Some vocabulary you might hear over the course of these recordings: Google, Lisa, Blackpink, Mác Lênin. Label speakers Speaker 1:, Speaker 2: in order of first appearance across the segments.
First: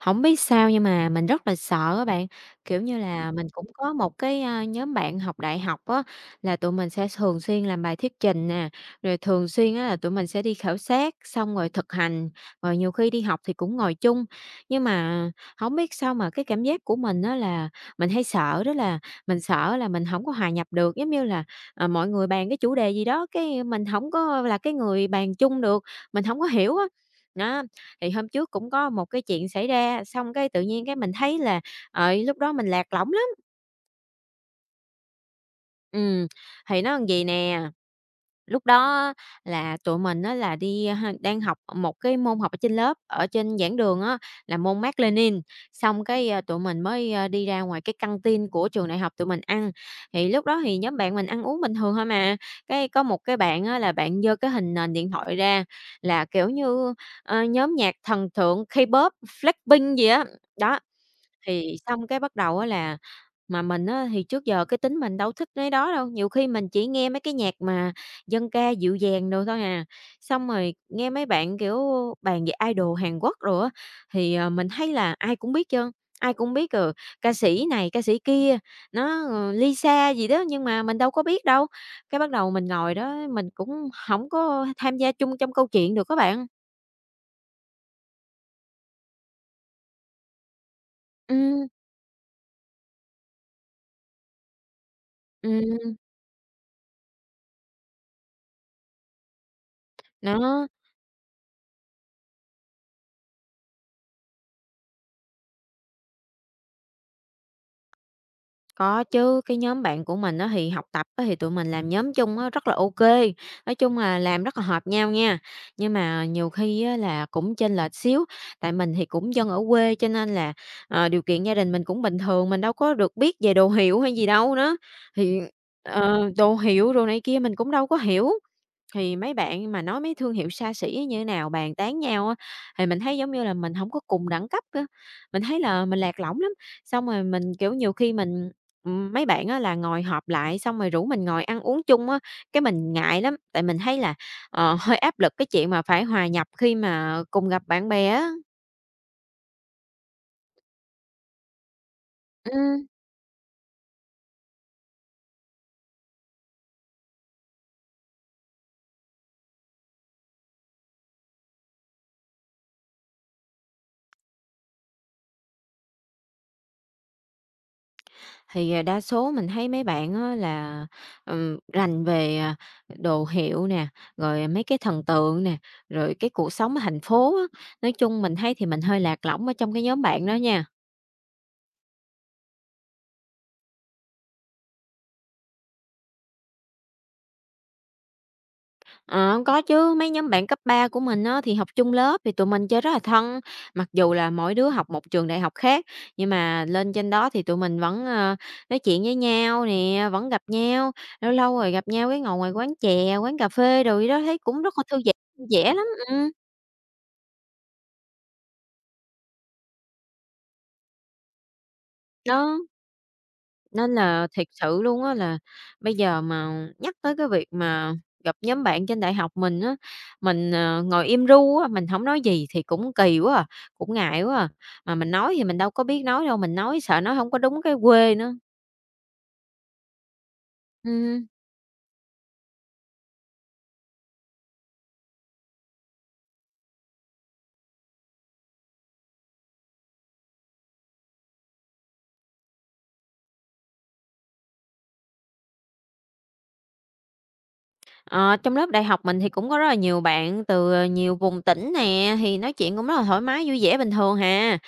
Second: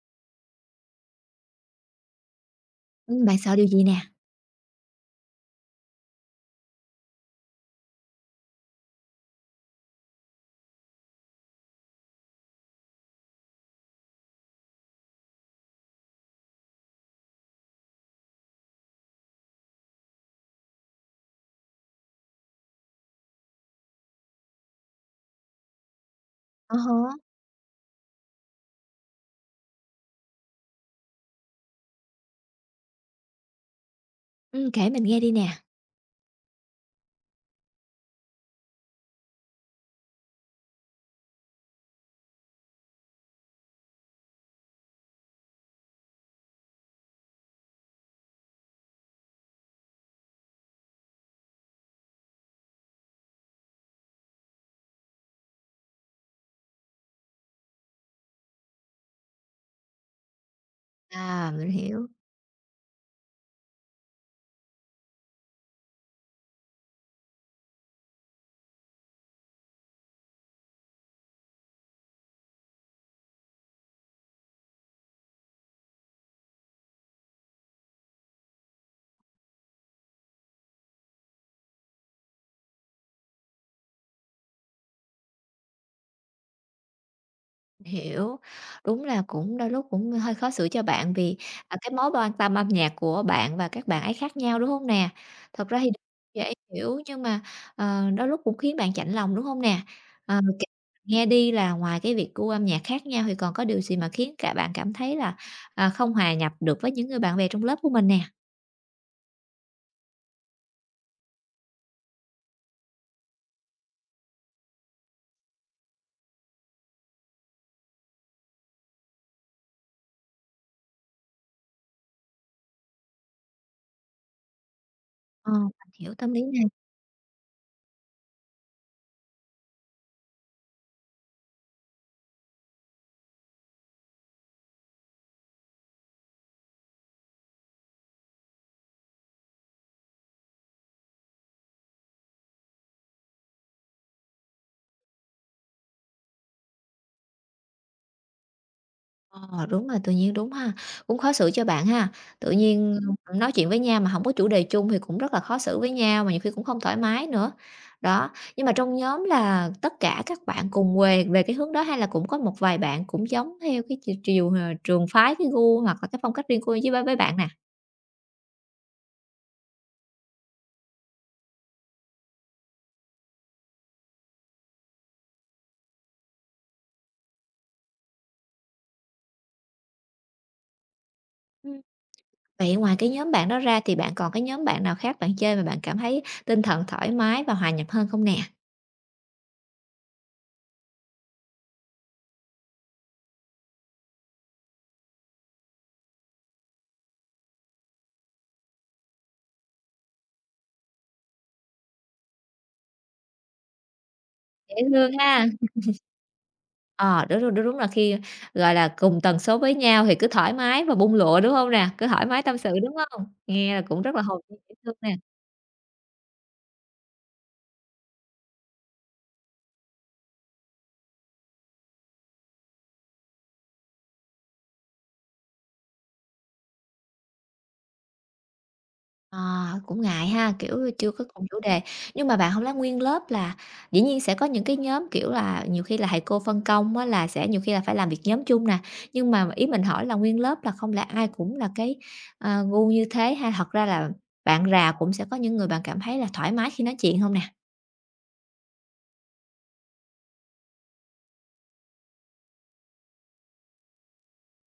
Speaker 1: Không biết sao nhưng mà mình rất là sợ các bạn, kiểu như là,
Speaker 2: Bạn
Speaker 1: mình
Speaker 2: sợ điều
Speaker 1: cũng
Speaker 2: gì
Speaker 1: có
Speaker 2: nè?
Speaker 1: một cái, nhóm bạn học đại học á, là tụi mình sẽ thường xuyên làm bài thuyết trình nè, rồi thường xuyên á là tụi mình sẽ đi khảo sát, xong rồi thực hành, rồi nhiều khi đi học thì cũng ngồi chung. Nhưng mà không biết sao mà cái cảm giác của mình á là mình hay sợ đó là mình sợ là mình không có hòa nhập được, giống như là, mọi người bàn cái chủ đề gì đó, cái mình không có là cái người bàn chung được, mình không có
Speaker 2: À
Speaker 1: hiểu á.
Speaker 2: há.
Speaker 1: Đó. Thì hôm trước cũng có một cái chuyện xảy ra, xong cái tự nhiên cái mình thấy là, lúc đó mình lạc lõng lắm.
Speaker 2: Kể mình nghe đi nè.
Speaker 1: Ừm, thì nó làm gì nè, lúc đó là tụi mình á là đi, đang học một cái môn học ở trên lớp, ở trên giảng đường á, là môn Mác Lênin, xong cái, tụi mình mới, đi ra ngoài cái căng tin của trường đại học tụi mình ăn. Thì lúc đó thì nhóm bạn mình ăn uống bình thường thôi mà, cái có một cái bạn á là bạn giơ cái hình nền điện thoại ra là, kiểu như, nhóm nhạc thần tượng K-pop, Blackpink gì á, đó,
Speaker 2: Mình
Speaker 1: thì xong
Speaker 2: hiểu,
Speaker 1: cái bắt đầu á là mà mình á thì trước giờ cái tính mình đâu thích mấy đó đâu, nhiều khi mình chỉ nghe mấy cái nhạc mà dân ca dịu dàng đồ thôi à. Xong rồi nghe mấy bạn, kiểu, bàn về idol Hàn Quốc rồi á, thì, mình thấy là ai cũng biết trơn, ai cũng biết, rồi ca sĩ này, ca sĩ kia, nó, Lisa gì đó, nhưng mà mình đâu có biết đâu. Cái bắt đầu mình ngồi đó mình cũng không có tham gia chung trong câu chuyện được các bạn.
Speaker 2: mình hiểu. Đúng là cũng đôi lúc cũng hơi khó xử cho bạn vì,
Speaker 1: Ừm,
Speaker 2: à, cái mối quan tâm âm nhạc của bạn và các bạn ấy khác nhau, đúng hông nè? Thật ra thì
Speaker 1: ừm,
Speaker 2: dễ hiểu nhưng mà đôi lúc cũng khiến bạn chạnh lòng, đúng hông nè? Kể
Speaker 1: đó.
Speaker 2: nghe đi là ngoài cái việc gu âm nhạc khác nhau thì còn có điều gì mà khiến cả bạn cảm thấy là không hòa nhập được với những người bạn bè trong lớp của mình nè?
Speaker 1: Có chứ, cái nhóm bạn của mình á thì học tập á thì tụi mình làm nhóm chung á rất là OK, nói chung là làm rất là hợp nhau nha. Nhưng mà nhiều khi á là cũng chênh lệch xíu, tại mình thì cũng dân ở quê cho nên là, điều kiện gia đình mình cũng bình thường, mình đâu có được biết về đồ hiệu hay gì đâu nữa, thì,
Speaker 2: Ờ, mình hiểu tâm lý
Speaker 1: đồ
Speaker 2: nè.
Speaker 1: hiệu đồ này kia mình cũng đâu có hiểu. Thì mấy bạn mà nói mấy thương hiệu xa xỉ á như thế nào, bàn tán nhau á, thì mình thấy giống như là mình không có cùng đẳng cấp á, mình thấy là mình lạc lõng lắm. Xong rồi mình, kiểu, nhiều khi mình mấy bạn á là ngồi họp lại xong rồi rủ mình ngồi ăn uống chung á, cái mình ngại lắm, tại mình thấy là, hơi áp lực cái chuyện mà phải hòa nhập khi mà cùng gặp bạn bè á.
Speaker 2: Ờ, đúng rồi, tự nhiên đúng ha, cũng khó xử cho bạn ha. Tự
Speaker 1: Ừm.
Speaker 2: nhiên nói chuyện với nhau mà không có chủ đề chung thì cũng rất là khó xử với nhau, mà nhiều khi cũng không thoải mái nữa. Đó, nhưng mà trong nhóm là tất cả các bạn cùng quê về cái hướng đó hay là cũng có một vài bạn cũng giống theo cái chiều chiều, ờ, trường phái, cái gu hoặc là cái phong cách riêng của với bạn nè?
Speaker 1: Thì, đa số mình thấy mấy bạn á là, rành về, đồ hiệu nè, rồi mấy cái thần tượng nè, rồi cái cuộc sống ở thành phố á. Nói chung mình thấy thì mình hơi lạc lõng ở trong cái nhóm bạn đó nha.
Speaker 2: Ừm. Vậy ngoài cái nhóm bạn đó ra thì bạn còn cái nhóm bạn nào khác bạn chơi mà bạn cảm thấy tinh thần thoải mái và hòa nhập hơn không nè?
Speaker 1: Ờ, có chứ, mấy nhóm bạn cấp 3 của mình á thì học chung lớp thì tụi mình chơi rất là thân, mặc dù là mỗi đứa học một trường đại học khác, nhưng mà lên trên đó thì tụi mình vẫn, nói chuyện với nhau nè, vẫn gặp nhau, lâu lâu rồi gặp nhau cái ngồi ngoài quán chè, quán cà phê rồi gì đó, thấy cũng rất
Speaker 2: Dễ
Speaker 1: là thư
Speaker 2: thương
Speaker 1: giãn,
Speaker 2: ha.
Speaker 1: vui vẻ lắm.
Speaker 2: Ờ, đúng, đúng, đúng, là gọi là, cùng tần số với nhau thì cứ thoải mái và bung lụa, đúng không nè? Cứ thoải mái tâm
Speaker 1: Đó,
Speaker 2: sự, đúng không? Nghe là
Speaker 1: nên
Speaker 2: cũng rất là
Speaker 1: là
Speaker 2: hồn
Speaker 1: thiệt
Speaker 2: nhiên dễ
Speaker 1: sự
Speaker 2: thương
Speaker 1: luôn á
Speaker 2: nè.
Speaker 1: là bây giờ mà nhắc tới cái việc mà gặp nhóm bạn trên đại học mình á, mình, ngồi im ru á, mình không nói gì thì cũng kỳ quá à, cũng ngại quá à. Mà mình nói thì mình đâu có biết nói đâu, mình nói sợ nói không có đúng cái quê nữa.
Speaker 2: Ờ, cũng ngại ha, kiểu, chưa có
Speaker 1: Ừm.
Speaker 2: cùng chủ đề. Nhưng mà bạn không lẽ nguyên lớp là dĩ nhiên sẽ có những cái nhóm, kiểu là, nhiều khi là thầy cô phân công á là sẽ nhiều khi là phải làm việc nhóm chung nè, nhưng mà ý mình hỏi là nguyên lớp là không lẽ ai cũng là cái, gu như thế ha? Thật ra là bạn rà cũng sẽ có những người bạn cảm thấy là thoải mái khi nói chuyện không nè?
Speaker 1: Ờ, trong lớp đại học mình thì cũng có rất là nhiều bạn từ nhiều vùng tỉnh nè, thì nói chuyện cũng rất là thoải mái, vui vẻ bình thường hà.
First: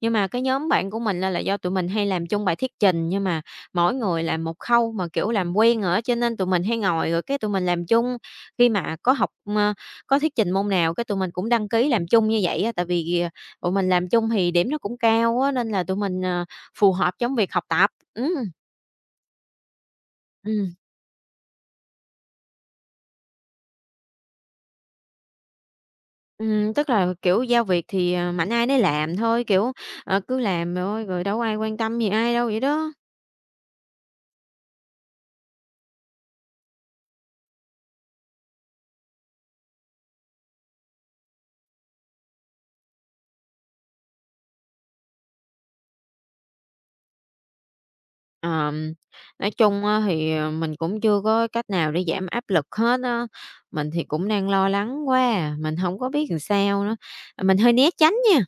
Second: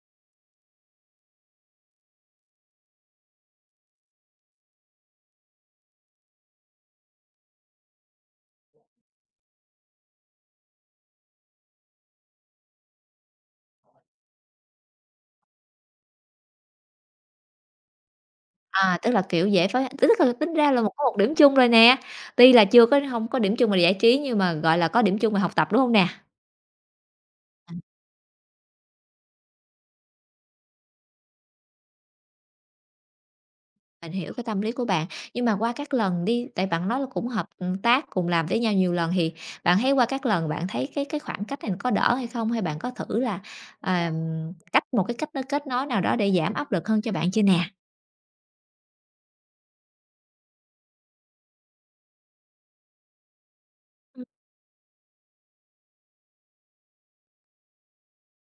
Speaker 1: Nhưng mà cái nhóm bạn của mình là do tụi mình hay làm chung bài thuyết trình, nhưng mà mỗi người làm một khâu mà, kiểu, làm quen rồi á, cho nên tụi mình hay ngồi rồi cái tụi mình làm chung. Khi mà có học, ơ, có thuyết trình môn nào cái tụi mình cũng đăng ký làm chung như vậy á, tại vì, tụi mình làm chung thì điểm nó cũng cao á, nên là tụi mình, phù hợp trong việc học tập.
Speaker 2: Tức là, kiểu, dễ phối tức là tính ra
Speaker 1: Ừm.
Speaker 2: là một có một điểm chung rồi nè, tuy là chưa có hông có điểm chung về giải trí nhưng mà, gọi là, có điểm chung về học tập, đúng hông nè?
Speaker 1: Tức là, kiểu, giao việc thì, mạnh ai nấy làm thôi, kiểu, cứ làm thôi rồi đâu có ai quan tâm gì ai đâu vậy đó.
Speaker 2: Mình hiểu cái tâm lý của bạn, nhưng mà qua các lần đi tại bạn nói là cũng hợp, tác, cùng làm với nhau nhiều lần thì bạn thấy qua các lần bạn thấy cái khoảng cách này có đỡ hay không? Hay bạn có thử là, à, cách một cái cách nó kết nối nào đó để giảm áp lực hơn cho bạn chưa nè?
Speaker 1: Ờm, nói chung á thì, mình cũng chưa có cách nào để giảm áp lực hết á, mình thì
Speaker 2: Ừm,
Speaker 1: cũng đang lo lắng quá à, mình hổng có biết làm sao nữa, mình hơi né tránh nha.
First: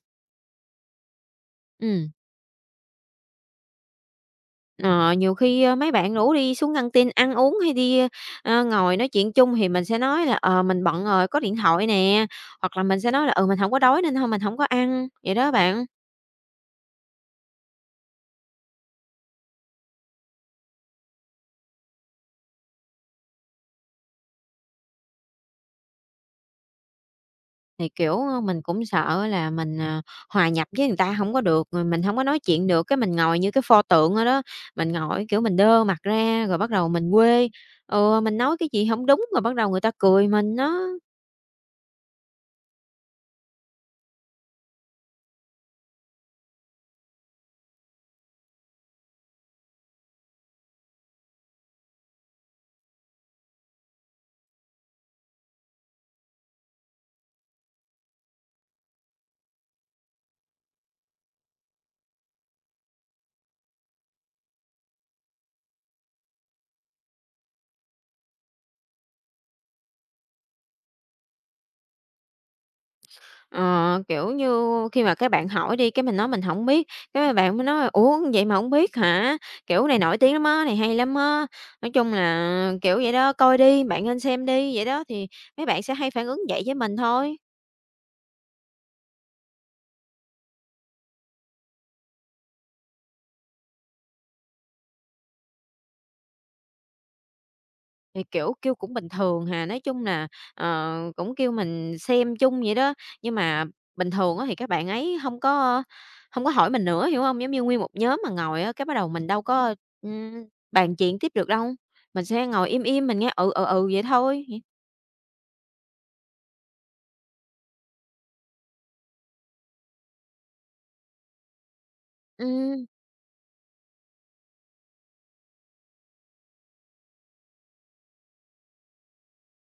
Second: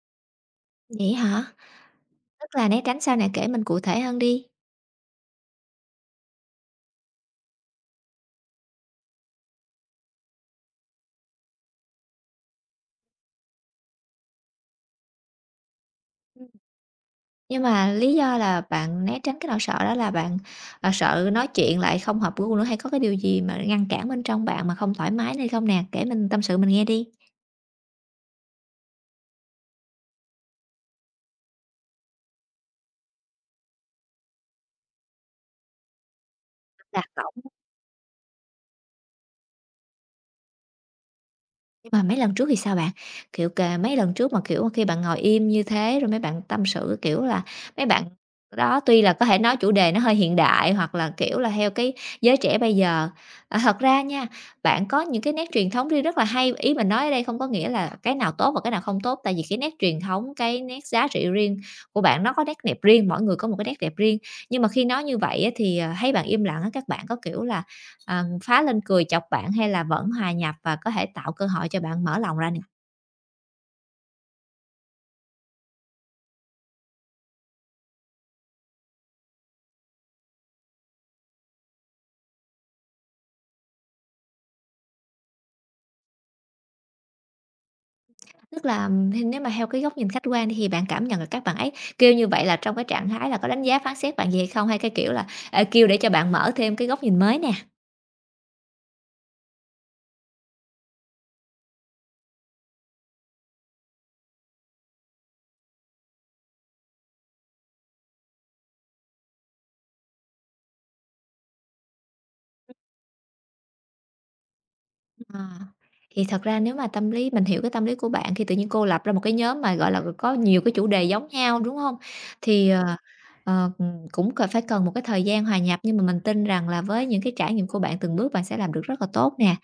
Speaker 2: vậy hả?
Speaker 1: Ừm,
Speaker 2: Tức là né tránh sao nè, kể mình cụ thể hơn đi.
Speaker 1: ờ, nhiều khi, mấy bạn rủ đi xuống căng tin ăn uống hay đi, ngồi nói chuyện chung thì mình sẽ nói là "Ờ, mình bận rồi, có điện thoại nè", hoặc là mình sẽ nói là "Ừ, mình hổng có đói nên thôi mình hổng có ăn", vậy đó bạn.
Speaker 2: Nhưng mà lý do là bạn né tránh cái nỗi sợ đó là bạn sợ nói chuyện lại không hợp gu nữa, hay có cái điều gì mà ngăn cản bên trong bạn mà không thoải mái nên không nè? Kể mình tâm sự mình nghe đi.
Speaker 1: Thì, kiểu, mình cũng sợ là mình, hòa nhập với người ta không có được, rồi mình không có nói chuyện được, cái mình ngồi như cái pho tượng vậy đó. Mình ngồi, kiểu, mình đơ mặt ra rồi bắt đầu
Speaker 2: Lạc
Speaker 1: mình
Speaker 2: lõng.
Speaker 1: quê, mình nói cái gì không đúng rồi bắt đầu người ta cười mình á.
Speaker 2: Nhưng mà mấy lần trước thì sao bạn? Kiểu, cà mấy lần trước mà, kiểu, khi bạn ngồi im như thế rồi mấy bạn tâm sự, kiểu là, mấy bạn đó tuy là có thể nói chủ đề nó hơi hiện đại hoặc là, kiểu là, theo cái giới trẻ bây giờ. Thật ra nha, bạn có những cái nét truyền thống riêng rất là hay, ý mình nói ở đây không có nghĩa là cái nào tốt và cái nào không tốt, tại vì cái nét truyền thống, cái nét giá trị riêng của bạn nó có nét đẹp riêng, mỗi người có một cái nét đẹp riêng. Nhưng mà khi nói như vậy á thì thấy bạn im lặng á, các bạn có, kiểu là, ờ, phá lên cười chọc bạn hay là vẫn hòa nhập và có thể tạo cơ hội cho bạn mở lòng ra nè?
Speaker 1: Ờ, kiểu như, khi mà các bạn hỏi đi, cái mình nói mình không biết, cái mấy bạn mới nói: "Ủa, vậy mà không biết hả? Kiểu, này nổi tiếng lắm á, này hay lắm á." Nói chung là, kiểu vậy đó, "Coi đi, bạn nên xem đi." Vậy đó, thì mấy bạn sẽ hay phản ứng vậy với mình thôi.
Speaker 2: Tức là thì nếu mà theo cái góc nhìn khách quan thì bạn cảm nhận là các bạn ấy kêu như vậy là trong cái trạng thái là có đánh giá phán xét bạn gì hay không? Hay cái kiểu là, kêu để cho bạn mở thêm cái góc nhìn mới nè?
Speaker 1: Thì, kiểu, kêu cũng bình thường hà, nói chung là, cũng kêu mình xem chung vậy đó. Nhưng mà bình thường á thì các bạn ấy không có hỏi mình nữa, hiểu không? Giống như nguyên một nhóm mà ngồi á, cái bắt đầu mình đâu có, ừm, bàn chuyện tiếp được đâu. Mình sẽ ngồi im im, mình nghe "ừ, ừ, ừ" vậy thôi.
Speaker 2: Ờ, thì thật ra nếu mà tâm lý mình hiểu cái tâm lý của bạn khi tự nhiên cô lập ra một cái nhóm mà, gọi là, có nhiều cái chủ đề giống nhau, đúng không? Thì, ờ,
Speaker 1: Ừm,
Speaker 2: ờ, cũng cần phải cần một cái thời gian hòa nhập nhưng mà mình tin rằng là với những cái trải nghiệm của bạn từng bước bạn sẽ làm được rất là tốt nè.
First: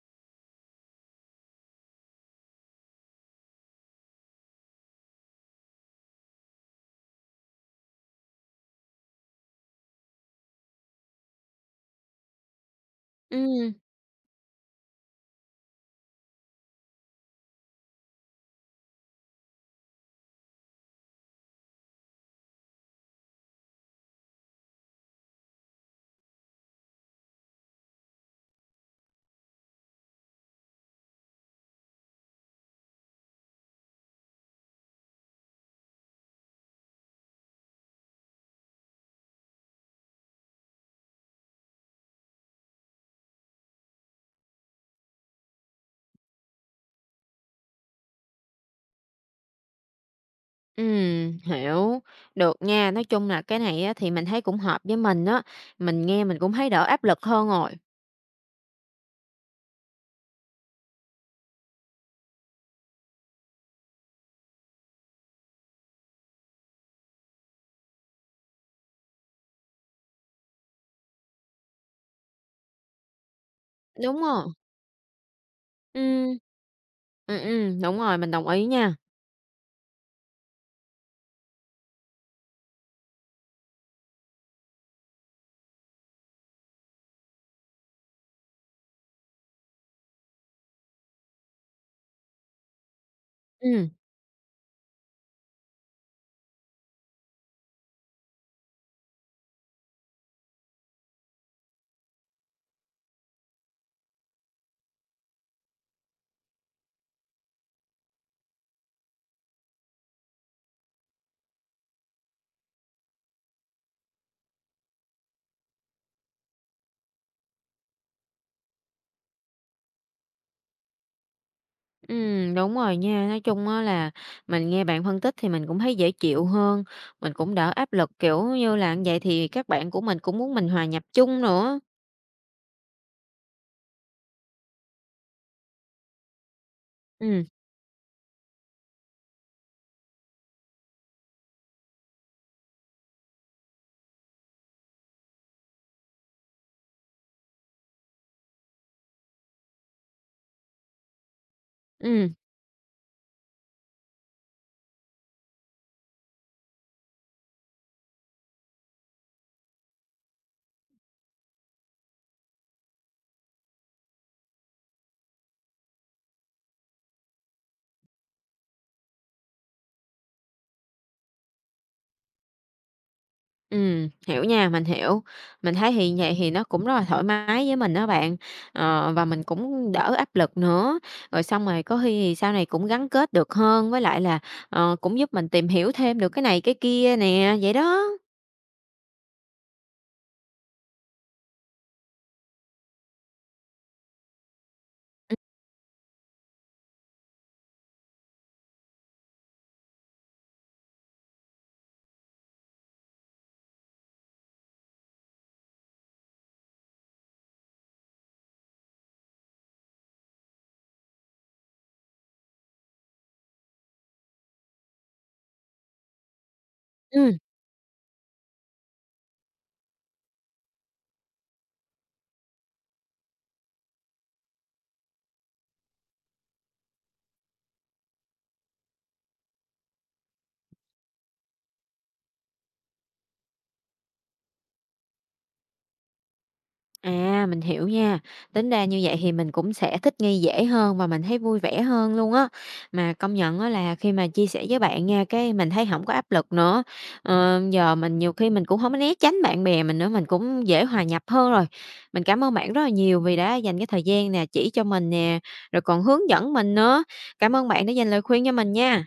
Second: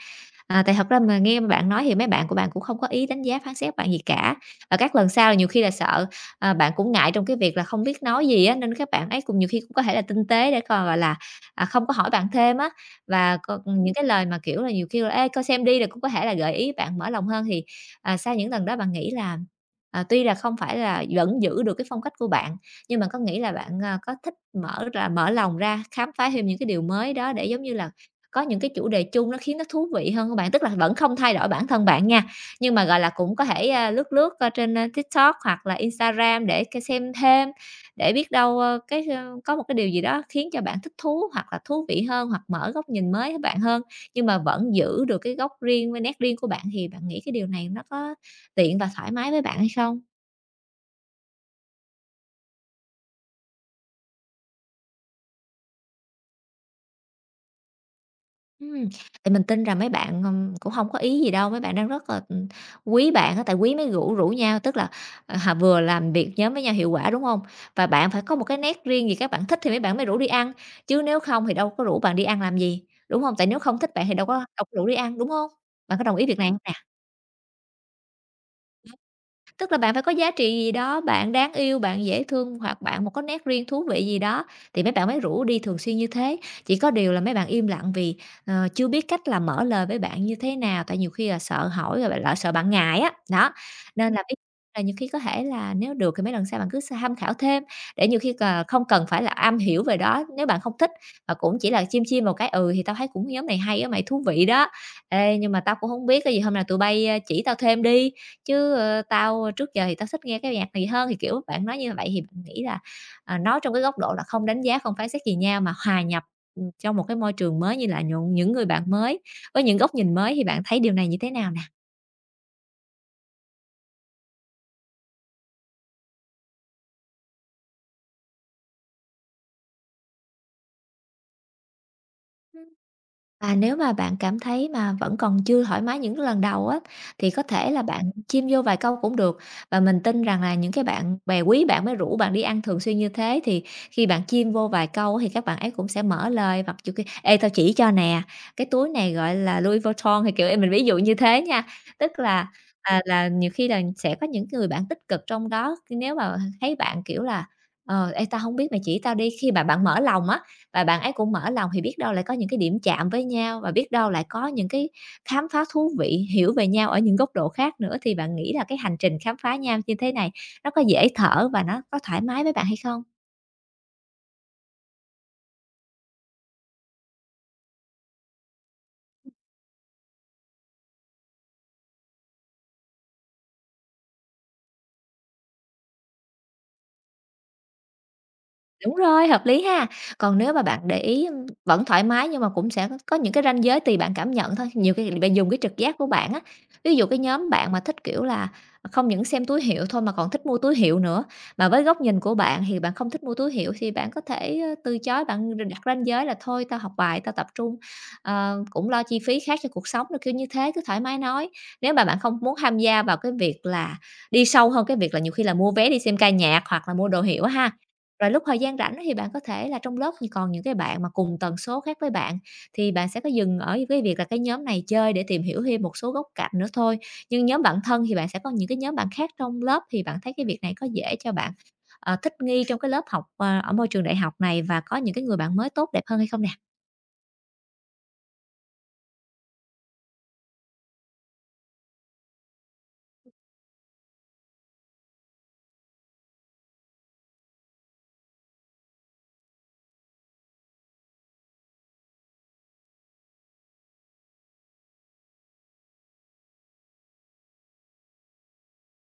Speaker 2: Tại thật ra mà nghe bạn nói thì mấy bạn của bạn cũng không có ý đánh giá phán xét bạn gì cả. Và các lần sau là nhiều khi là sợ, bạn cũng ngại trong cái việc là không biết nói gì á, nên các bạn ấy cũng nhiều khi cũng có thể là tinh tế để còn, gọi là, không có hỏi bạn thêm á. Và còn
Speaker 1: ừm,
Speaker 2: những cái lời mà, kiểu là, nhiều khi là "Ê, coi xem đi" là cũng có thể là gợi ý bạn mở lòng hơn. Thì sau những lần đó bạn nghĩ là tuy là không phải là vẫn giữ được cái phong cách của bạn, nhưng mà có nghĩ là bạn có thích mở lòng ra khám phá thêm những cái điều mới đó để, giống như là, có những cái chủ đề chung nó khiến nó thú vị hơn các bạn? Tức là vẫn không thay đổi bản thân bạn nha, nhưng mà, gọi là, cũng có thể, lướt lướt trên TikTok hoặc là Instagram để c xem thêm, để biết đâu, có một cái điều gì đó khiến cho bạn thích thú hoặc là thú vị hơn, hoặc mở góc nhìn mới các bạn hơn, nhưng mà vẫn giữ được cái góc riêng với nét riêng của bạn, thì bạn nghĩ cái điều này nó có tiện và thoải mái với bạn hay không?
Speaker 1: hiểu. Được nha, nói chung là cái này á thì mình thấy cũng hợp với mình á, mình nghe mình cũng thấy đỡ áp lực hơn rồi.
Speaker 2: Ừm, thì mình tin rằng mấy bạn cũng không có ý gì đâu, mấy bạn đang rất là quý bạn á, tại quý mới rủ rủ nhau, tức là, h vừa làm việc nhóm với nhau hiệu quả, đúng không? Và bạn phải có một cái nét riêng gì các bạn thích thì mấy bạn mới rủ đi ăn, chứ nếu không thì đâu có rủ bạn đi ăn làm gì, đúng không? Tại nếu không thích bạn thì
Speaker 1: Đúng rồi,
Speaker 2: đâu có rủ đi ăn, đúng không? Bạn có đồng ý việc
Speaker 1: ừm,
Speaker 2: này không?
Speaker 1: đúng rồi, mình đồng ý nha.
Speaker 2: Tức là bạn phải có giá trị gì đó, bạn đáng yêu, bạn dễ thương hoặc bạn một có nét riêng thú vị gì đó thì mấy bạn mới rủ đi thường xuyên như thế. Chỉ có điều là mấy bạn im lặng vì chưa biết cách là mở lời với bạn như thế nào, tại nhiều khi là sợ hỏi rồi bạn lại sợ bạn ngại á, đó.
Speaker 1: Ừm.
Speaker 2: Nên là biết là nhiều khi có thể là nếu được thì mấy lần sau bạn cứ tham khảo thêm, để nhiều khi là không cần phải là am hiểu về đó, nếu bạn không thích và cũng chỉ là chim chiêm một cái "Ừ, thì tao thấy cũng nhóm này hay á mày, thú vị đó. Ê, nhưng mà tao cũng không biết, cái gì hôm nào tụi bay, chỉ tao thêm đi." Chứ tao trước giờ thì tao thích nghe cái nhạc này hơn, thì, kiểu, bạn nói như vậy thì bạn nghĩ là, nói trong cái góc độ là không đánh giá, không phán xét gì nhau mà hòa nhập, trong một cái môi trường mới như là nhuộn những người bạn mới, với những góc nhìn mới thì bạn thấy điều này như thế nào nè?
Speaker 1: Đúng rồi nha. Nói chung á là mình nghe bạn phân tích thì mình cũng thấy dễ chịu hơn, mình cũng đỡ áp lực, kiểu như là, như vậy thì các bạn của mình cũng muốn mình hòa nhập chung nữa.
Speaker 2: Và nếu mà bạn cảm thấy mà vẫn còn chưa thoải mái những cái lần đầu á, thì có
Speaker 1: Ừm,
Speaker 2: thể là bạn chim vô vài câu cũng được. Và mình tin rằng là những cái bạn bè quý bạn mới rủ bạn đi ăn thường xuyên như thế, thì khi bạn chim vô vài câu thì các bạn ấy cũng sẽ mở lời hoặc kiểu khi: "Ê, tao chỉ cho nè, cái túi này gọi là Louis Vuitton", thì, kiểu, ê, mình ví dụ như thế nha. Tức
Speaker 1: ừm,
Speaker 2: là, là nhiều khi là sẽ có những người bạn tích cực trong đó, nếu mà thấy bạn, kiểu là "Ờ, ê, tao không biết mày chỉ tao đi", khi mà bạn mở lòng á, và bạn ấy cũng mở lòng thì biết đâu lại có những cái điểm chạm với nhau và biết đâu lại có những cái khám phá thú vị, hiểu về nhau ở những góc độ khác nữa, thì bạn nghĩ là cái hành trình khám phá nhau như thế này nó có dễ thở và nó có thoải mái với bạn hay không?
Speaker 1: hiểu nha, mình hiểu. Mình thấy thì vậy thì nó cũng rất là thoải mái với mình đó bạn, và mình cũng đỡ áp lực nữa. Rồi xong rồi có khi thì sau này cũng gắn kết được hơn, với lại là, cũng giúp mình tìm hiểu thêm được cái này cái kia nè, vậy đó.
Speaker 2: Đúng rồi, hợp lý ha. Còn nếu mà bạn để ý, ưm, vẫn thoải mái nhưng mà cũng sẽ có những cái ranh giới tùy bạn cảm nhận thôi. Nhiều khi bạn dùng cái trực giác của bạn á. Ví dụ cái nhóm bạn mà thích, kiểu là, không những xem túi hiệu thôi mà còn thích mua túi hiệu nữa, mà với góc nhìn của bạn thì bạn không thích mua túi hiệu thì bạn có thể từ chối, bạn r đặt ranh giới là "Thôi tao học bài, tao tập trung, cũng lo chi phí khác cho cuộc sống" rồi kiểu như thế, cứ thoải mái nói. Nếu mà bạn không muốn tham gia vào cái việc là đi sâu hơn, cái việc là nhiều khi là mua vé đi xem ca nhạc hoặc là mua đồ
Speaker 1: Ừm.
Speaker 2: hiệu ha, rồi lúc thời gian rảnh thì bạn có thể là trong lớp thì còn những cái bạn mà cùng tần số khác với bạn, thì bạn sẽ có dừng ở cái việc là cái nhóm này chơi để tìm hiểu thêm một số góc cạnh nữa thôi. Nhưng nhóm bạn thân thì bạn sẽ có những cái nhóm bạn khác trong lớp, thì bạn thấy cái việc này có dễ cho bạn thích nghi trong cái lớp học ở môi trường đại học này và có những cái người bạn mới tốt đẹp hơn hay không nè?
Speaker 1: À, mình hiểu nha. Tính ra như vậy thì mình cũng sẽ thích nghi dễ hơn và mình thấy vui vẻ hơn luôn á. Mà công nhận á là khi mà chia sẻ với bạn nha, cái mình thấy không có áp lực nữa. Giờ mình nhiều khi mình cũng không có né tránh bạn bè mình nữa, mình cũng dễ hòa nhập hơn rồi. Mình cảm ơn bạn rất là nhiều vì đã dành cái thời gian nè, chỉ cho mình nè, rồi còn hướng dẫn mình nữa. Cảm ơn bạn đã dành lời khuyên cho mình nha.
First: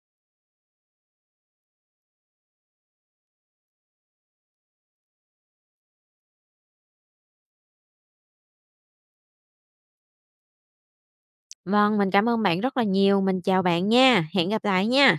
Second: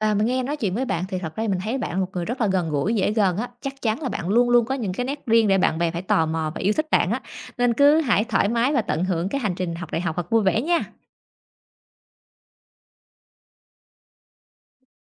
Speaker 2: Và mình nghe nói chuyện với bạn thì thật ra mình thấy bạn là một người rất là gần gũi, dễ gần á, chắc chắn là bạn luôn luôn có những cái nét riêng để bạn bè phải tò mò và yêu thích bạn á, nên cứ hãy thoải mái và tận hưởng cái hành trình học đại học thật vui vẻ nha.
Speaker 1: Vâng, mình cảm ơn bạn rất là nhiều. Mình chào bạn nha. Hẹn gặp lại nha.